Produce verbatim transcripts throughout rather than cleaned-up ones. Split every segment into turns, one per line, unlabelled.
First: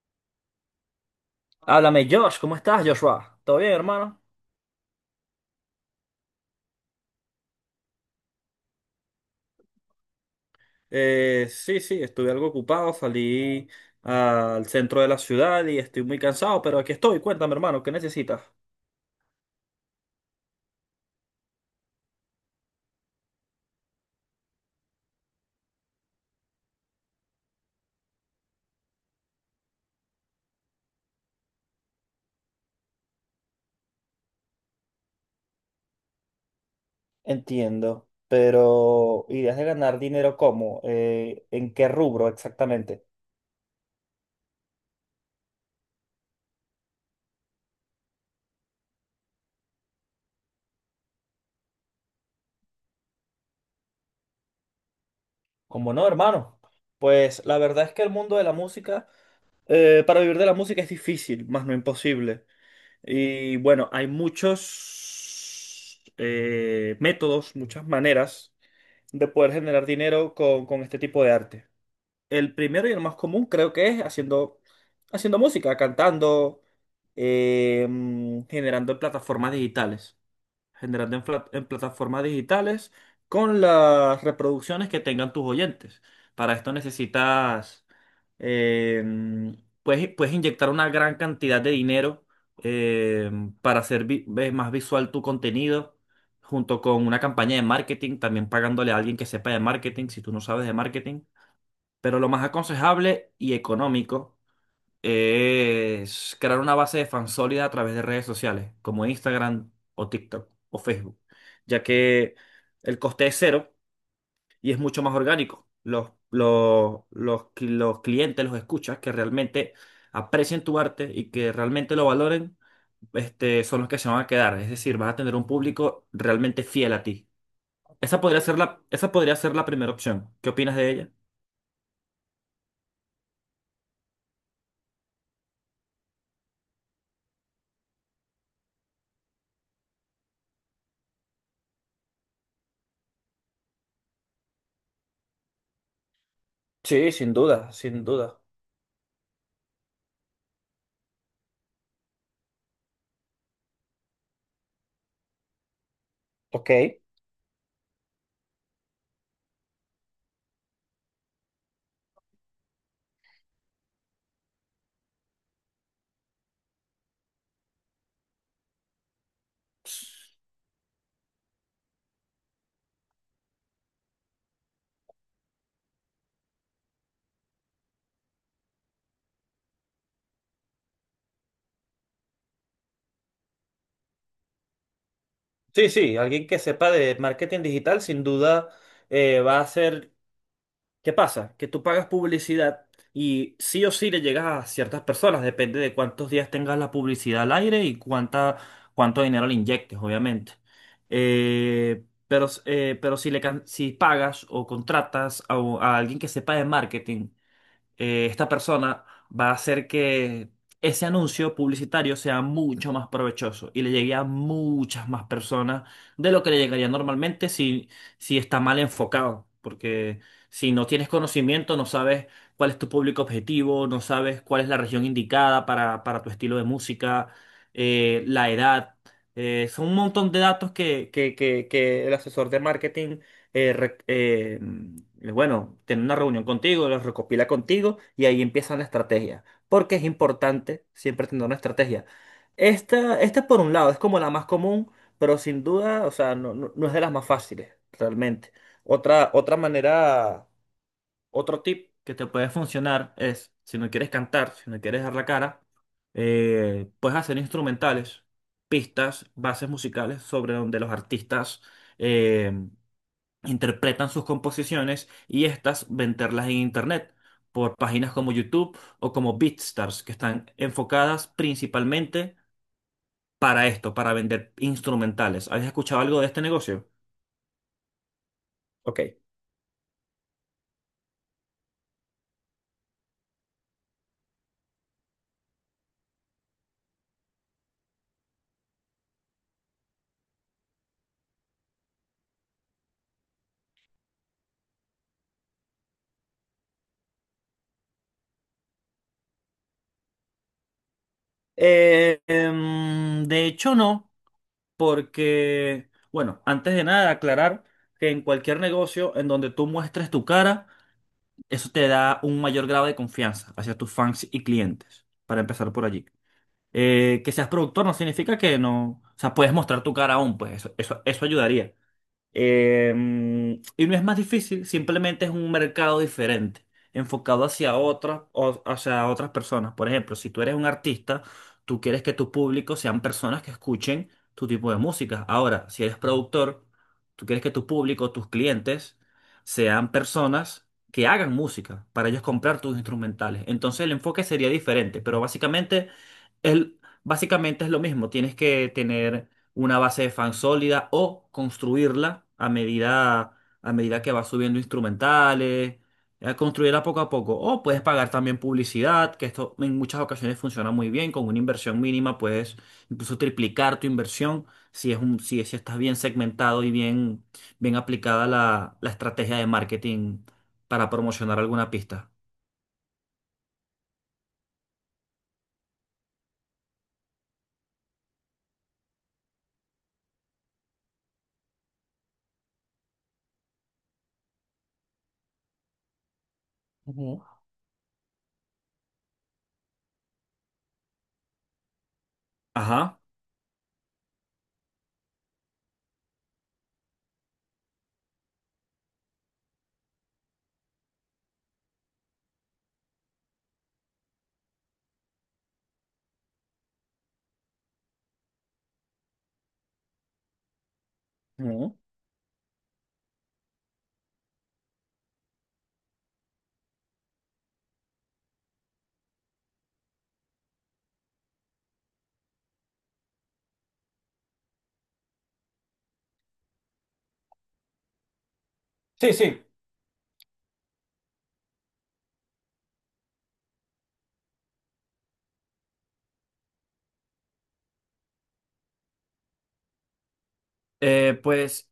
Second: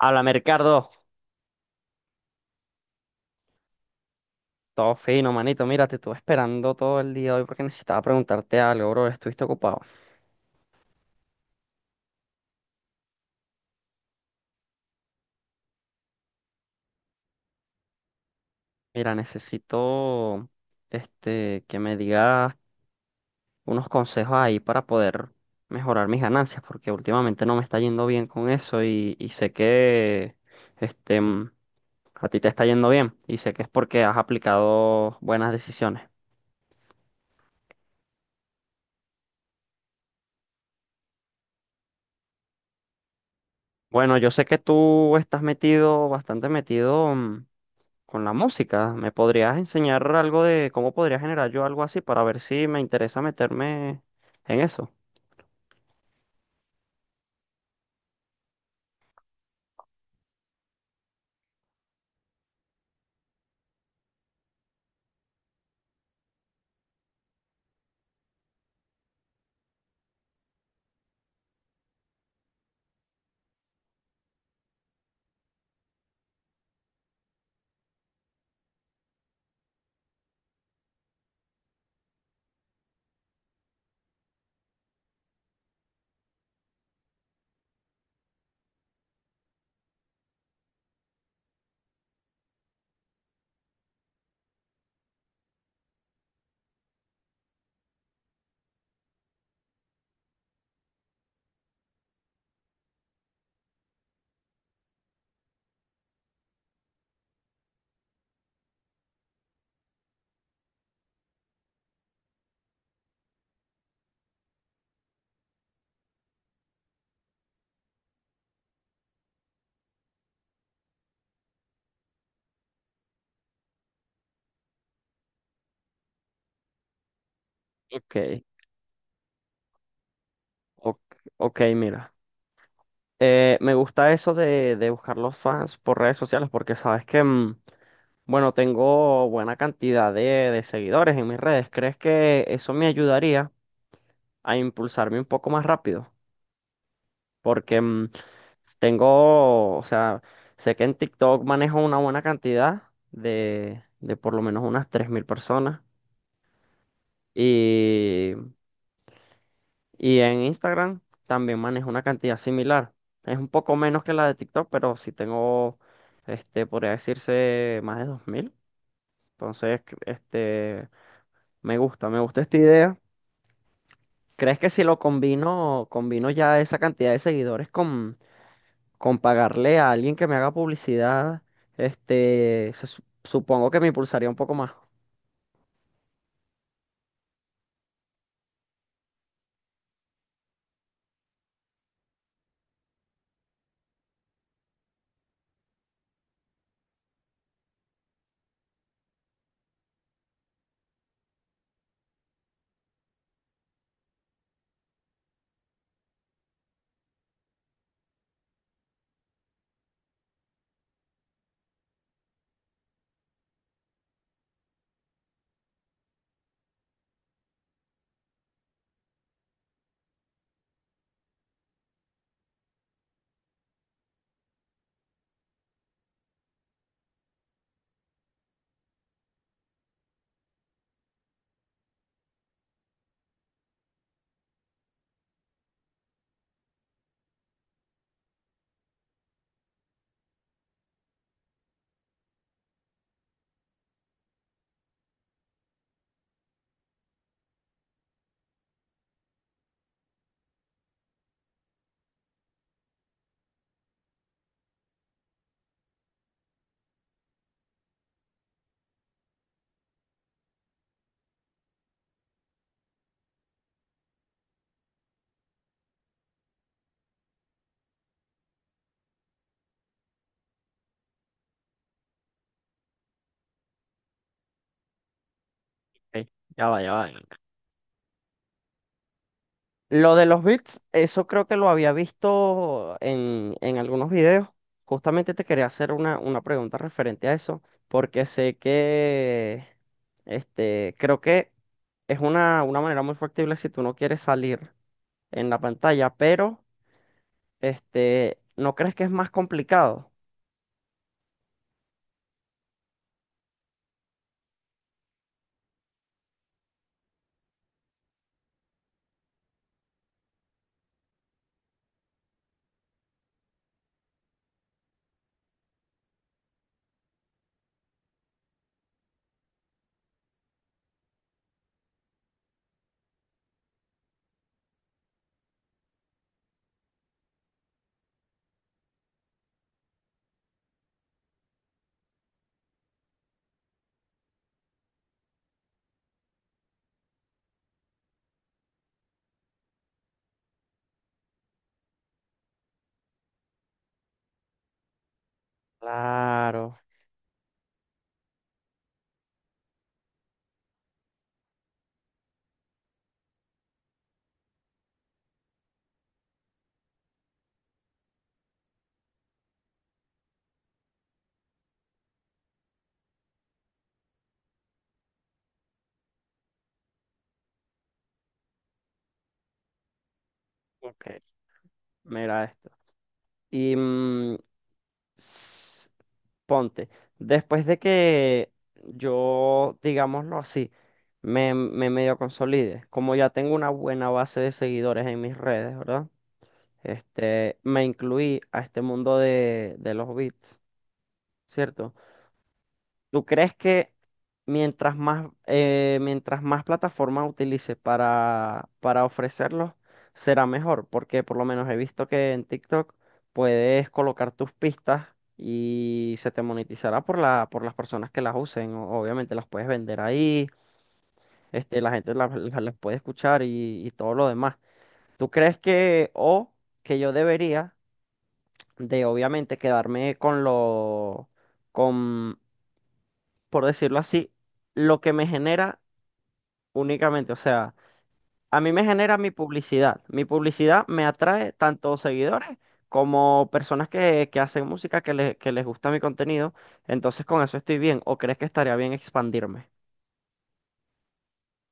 Habla Mercado.
Háblame, Josh, ¿cómo estás, Joshua? ¿Todo bien, hermano?
Todo fino, manito. Mira, te estuve esperando todo el día hoy porque necesitaba preguntarte algo, bro. Estuviste ocupado.
Eh, sí, sí, estuve algo ocupado, salí al centro de la ciudad y estoy muy cansado, pero aquí estoy. Cuéntame, hermano, ¿qué necesitas?
Mira, necesito este, que me digas unos consejos ahí para poder mejorar mis ganancias, porque últimamente no me está yendo bien con eso y, y sé que este, mm, a ti te está yendo bien y sé que es porque has aplicado buenas decisiones.
Entiendo, pero ¿ideas de ganar dinero cómo? Eh, ¿en qué rubro exactamente?
Bueno, yo sé que tú estás metido, bastante metido. mm, Con la música, ¿me podrías enseñar algo de cómo podría generar yo algo así para ver si me interesa meterme en eso?
¿Cómo no, hermano? Pues la verdad es que el mundo de la música, eh, para vivir de la música es difícil, más no imposible. Y bueno, hay muchos eh, métodos, muchas maneras de poder generar dinero con, con este tipo de arte. El primero y el más común creo que es haciendo, haciendo música, cantando, eh, mm, generando plataformas digitales, generando en, pla- en plataformas digitales con las reproducciones que tengan tus oyentes. Para esto necesitas, eh, puedes, puedes inyectar una gran cantidad de dinero eh, para hacer vi- ve- más visual tu contenido, junto con una campaña de marketing, también pagándole a alguien que sepa de marketing, si tú no sabes de marketing. Pero lo más aconsejable y económico es crear una base de fans sólida a través de redes sociales, como Instagram o TikTok o Facebook, ya que el coste es cero y es mucho más orgánico. Los, los, los, cli- los clientes, los escuchas que realmente aprecien tu arte y que realmente lo valoren, este, son los que se van a quedar. Es decir, vas a tener un público realmente fiel a ti. Esa
Ok,
podría ser la, esa podría ser la primera opción. ¿Qué opinas de
ok,
ella?
ok, mira. Eh, me gusta eso de, de buscar los fans por redes sociales porque sabes que, mm, bueno, tengo buena cantidad de, de seguidores en mis redes. ¿Crees que eso me ayudaría a impulsarme un poco más rápido?
Sí, sin duda,
Porque
sin
mm,
duda.
tengo, o sea, sé que en TikTok manejo una buena cantidad de, de por lo menos unas tres mil personas.
Ok.
Y, y en Instagram también manejo una cantidad similar. Es un poco menos que la de TikTok, pero sí tengo, este, podría decirse más de dos mil. Entonces, cre- este, me gusta, me gusta esta idea. ¿Crees que si lo combino, combino ya esa cantidad de seguidores con pagarle a alguien que me haga publicidad, este, se su- supongo que me impulsaría un poco más?
Sí, sí, alguien que sepa de marketing digital sin duda eh, va a ser... ¿Qué pasa? Que tú pagas publicidad y sí o sí le llegas a ciertas personas, depende de cuántos días tengas la publicidad al aire y cuánta, cuánto dinero le inyectes, obviamente. Eh, pero, eh, pero si le, can- si pagas o contratas a, a alguien que sepa de marketing, eh, esta persona va a hacer que ese anuncio publicitario sea mucho más provechoso y le llegue a muchas más personas de lo que le llegaría normalmente si, si está mal enfocado. Porque si no tienes conocimiento, no sabes cuál es tu público objetivo, no sabes cuál es la región indicada para, para tu estilo de música, eh, la edad. Eh, son un montón de datos que, que, que, que el asesor de marketing eh, re- eh, mm, bueno, tener una reunión contigo, los recopila contigo y ahí empieza la estrategia. Porque es importante siempre tener una estrategia. Esta, esta por un lado es como la más común, pero sin duda, o sea, no, no- no es de las más fáciles, realmente. Otra, otra manera, otro tip que te puede funcionar es, si no quieres cantar, si no quieres dar la cara, eh, puedes hacer instrumentales, pistas, bases musicales sobre donde los artistas eh, interpretan sus composiciones y estas venderlas en internet por páginas como YouTube o como BeatStars, que están enfocadas principalmente para esto, para vender instrumentales. ¿Habéis escuchado algo de
Ok,
este
ya va,
negocio?
ya va.
Ok.
Lo de los bits, eso creo que lo había visto en, en algunos videos. Justamente te quería hacer una, una pregunta referente a eso, porque sé que, este, creo que es una, una manera muy factible si tú no quieres salir en la pantalla, pero, este, ¿no crees que es más complicado?
Eh, em, de hecho, no, porque, bueno, antes de nada, aclarar que en cualquier negocio en donde tú muestres tu cara, eso te da un mayor grado de confianza hacia tus fans y clientes, para empezar por allí. Eh, que seas productor no significa que no, o sea, puedes mostrar tu cara aún, pues eso, eso, eso ayudaría. Eh, y no es más difícil, simplemente es un mercado diferente, enfocado hacia otras, o- hacia otras personas. Por ejemplo, si tú eres un artista, tú quieres que tu público sean personas que escuchen tu tipo de música. Ahora, si eres productor, tú quieres que tu público, tus clientes, sean personas que hagan música para ellos comprar tus instrumentales. Entonces el enfoque sería diferente, pero básicamente
Claro.
el, básicamente es lo mismo, tienes que tener una base de fans sólida o construirla a medida, a medida que vas subiendo instrumentales, eh, construirla poco a poco. O puedes pagar también publicidad, que esto en muchas ocasiones funciona muy bien, con una inversión mínima puedes incluso triplicar tu inversión si es un, si, si estás bien segmentado y bien, bien aplicada la, la estrategia de marketing para
Ok.
promocionar alguna pista.
Mira, este. Y mm, s- ponte, después de que yo, digámoslo así, me, me medio consolide, como ya tengo una buena base de seguidores en mis redes, ¿verdad?
Ujú.
Este, me incluí a este mundo de, de los beats, ¿cierto?
Ajá.
¿Tú crees que mientras más, eh, mientras más plataforma utilice para, para ofrecerlos, será mejor? Porque por lo menos he visto que en TikTok puedes colocar tus pistas y se te monetizará por la, por las personas que las usen. O- Obviamente las puedes vender ahí,
Ujú.
este, la gente las, las- las puede escuchar y, y todo lo demás. ¿Tú crees que, o que yo debería de obviamente quedarme con lo, por decirlo así, lo que me genera únicamente? O sea, a mí me
Sí,
genera mi
sí.
publicidad. Mi publicidad me atrae tanto seguidores como personas que, que hacen música, que, le- que les gusta mi contenido. Entonces con eso estoy bien. ¿O crees que estaría bien expandirme?
Eh, pues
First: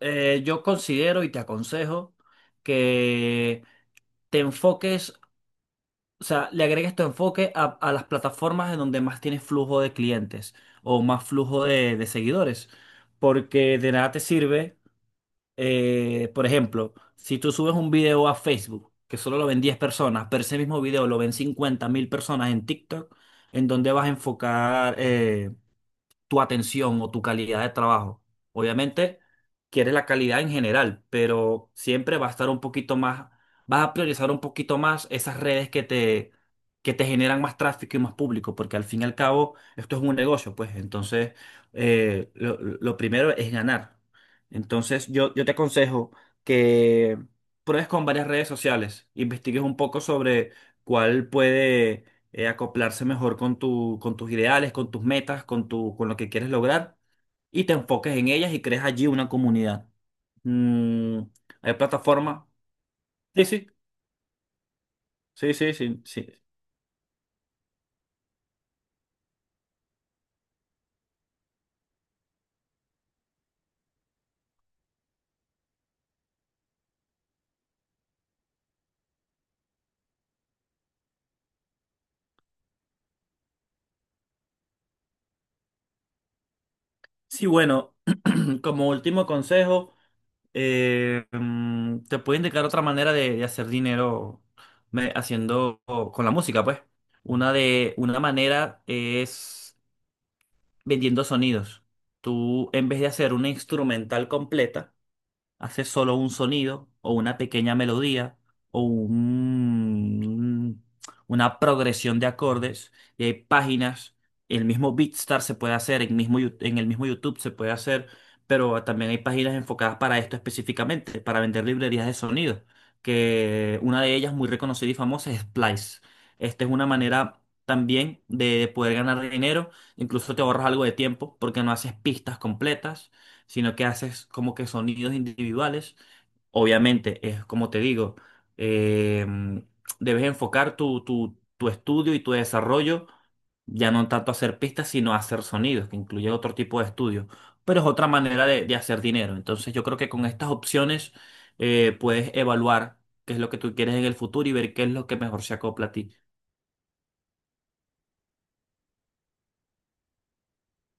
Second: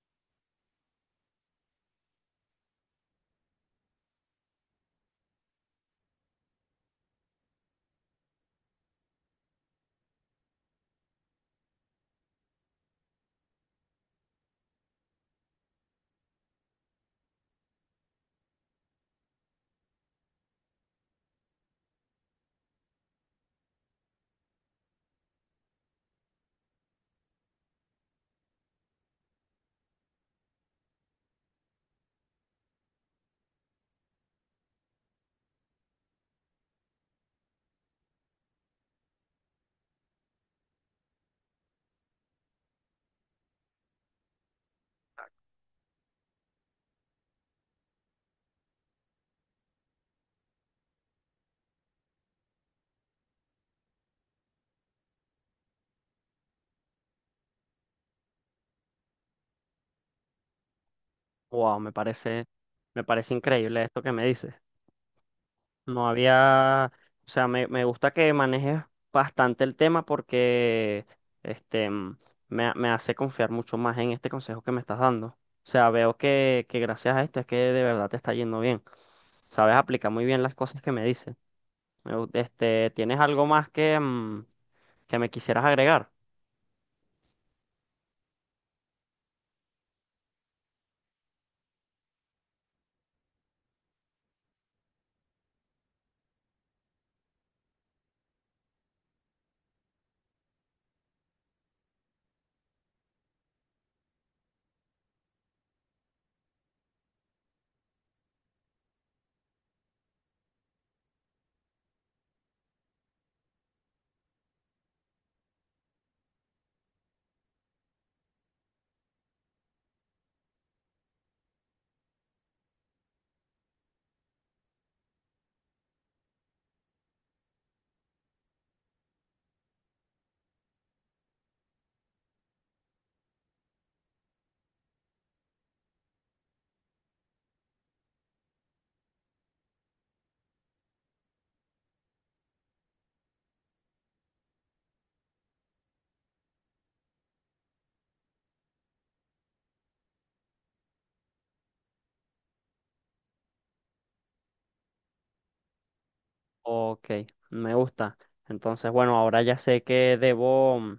eh, yo considero y te aconsejo que te enfoques, o sea, le agregues tu enfoque a, a las plataformas en donde más tienes flujo de clientes o más flujo de, de seguidores, porque de nada te sirve, eh, por ejemplo, si tú subes un video a Facebook, que solo lo ven diez personas, pero ese mismo video lo ven cincuenta mil personas en TikTok, ¿en donde vas a enfocar? Eh, tu atención o tu calidad de trabajo. Obviamente, quieres la calidad en general, pero siempre va a estar un poquito más, vas a priorizar un poquito más esas redes que te, que te generan más tráfico y más público, porque al fin y al cabo esto es un negocio, pues entonces eh, lo, lo primero es ganar. Entonces yo, yo te aconsejo que pruebes con varias redes sociales, investigues un poco sobre cuál puede eh, acoplarse mejor con tu, con tus ideales, con tus metas, con tu, con lo que quieres lograr y te enfoques en ellas y crees allí una comunidad. Mm, hay
Wow, me parece,
plataformas.
me parece
Sí, sí,
increíble esto que me dices.
sí, sí, sí,
No
sí.
había, o sea, me, me gusta que manejes bastante el tema porque este mm, me, ha- me hace confiar mucho más en este consejo que me estás dando. O sea, veo que, que gracias a esto es que de verdad te está yendo bien. Sabes aplicar muy bien las cosas que me dices. Me gu- Este, ¿tienes algo más que, mm, que me quisieras agregar?
Sí, bueno, como último consejo, eh, mm, te puedo indicar otra manera de, de hacer dinero me- haciendo con la música, pues. Una de, una manera es vendiendo sonidos. Tú, en vez de hacer una instrumental completa, hace solo un sonido o una pequeña melodía o un- una progresión de acordes y hay páginas, el mismo Beatstar se puede hacer, en, mismo, Yu- en el mismo YouTube se puede hacer, pero también hay páginas enfocadas para esto específicamente, para vender librerías de sonido, que una de ellas muy reconocida y famosa es Splice. Esta es una manera también de poder ganar dinero, incluso te ahorras algo de tiempo porque no haces pistas completas sino que haces como que sonidos individuales. Obviamente, es como te digo, eh, debes enfocar tu, tu, tu estudio y tu desarrollo ya no tanto a hacer pistas, sino a hacer sonidos, que incluye otro tipo de estudios. Pero es otra manera de, de hacer dinero. Entonces yo creo que con estas opciones eh, puedes evaluar qué es lo que tú quieres en el futuro y ver qué es lo que mejor se acopla a ti.
Ok, me gusta. Entonces, bueno, ahora ya sé que debo, mm,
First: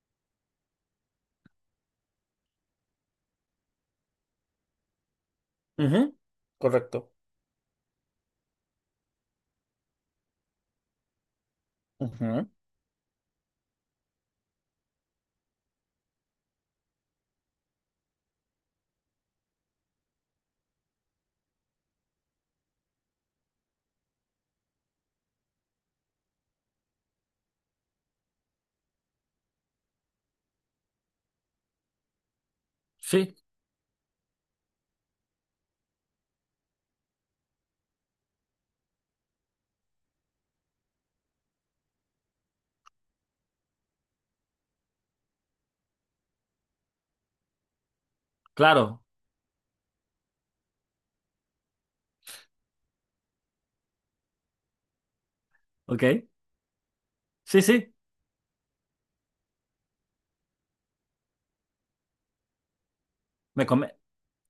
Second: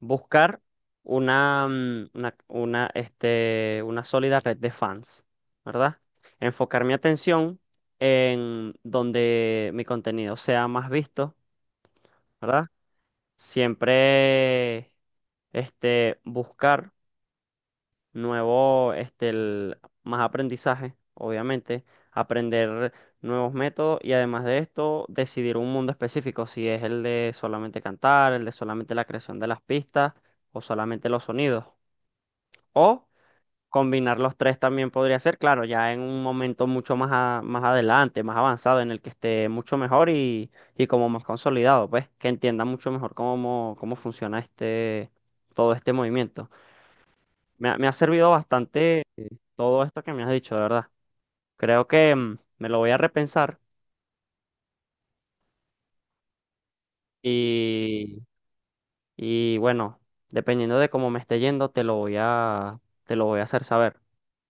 buscar una, mm, una, una, este, una sólida red de fans, ¿verdad?
Ujú.
Enfocar mi
Correcto.
atención en donde mi contenido sea más visto,
Ujú.
¿verdad? Siempre este, buscar nuevo, este, el- más aprendizaje, obviamente, aprender nuevos métodos y además de esto, decidir un mundo específico, si es el de solamente cantar, el de solamente la creación de las pistas o solamente los sonidos. O
Sí,
combinar los tres también podría ser, claro, ya en un momento mucho más, a- más adelante, más avanzado, en el que esté mucho mejor y, y como más consolidado, pues, que entienda mucho mejor cómo, cómo funciona este, todo este movimiento. Me, ha me ha servido bastante,
claro.
eh, todo esto que me has dicho, de verdad. Creo que, mm, me lo voy a repensar
Ok. Sí, sí.
y, y bueno, dependiendo de cómo me esté yendo, te lo voy a, te lo voy a hacer
Me come.
saber.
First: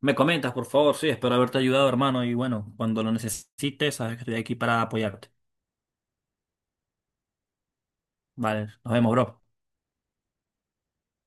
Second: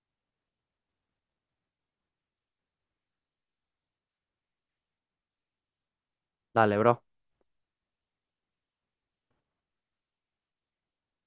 Me comentas, por favor, sí, espero haberte ayudado, hermano, y bueno, cuando lo necesites, sabes que estoy aquí para apoyarte.
Dale, bro.
Vale, nos vemos, bro.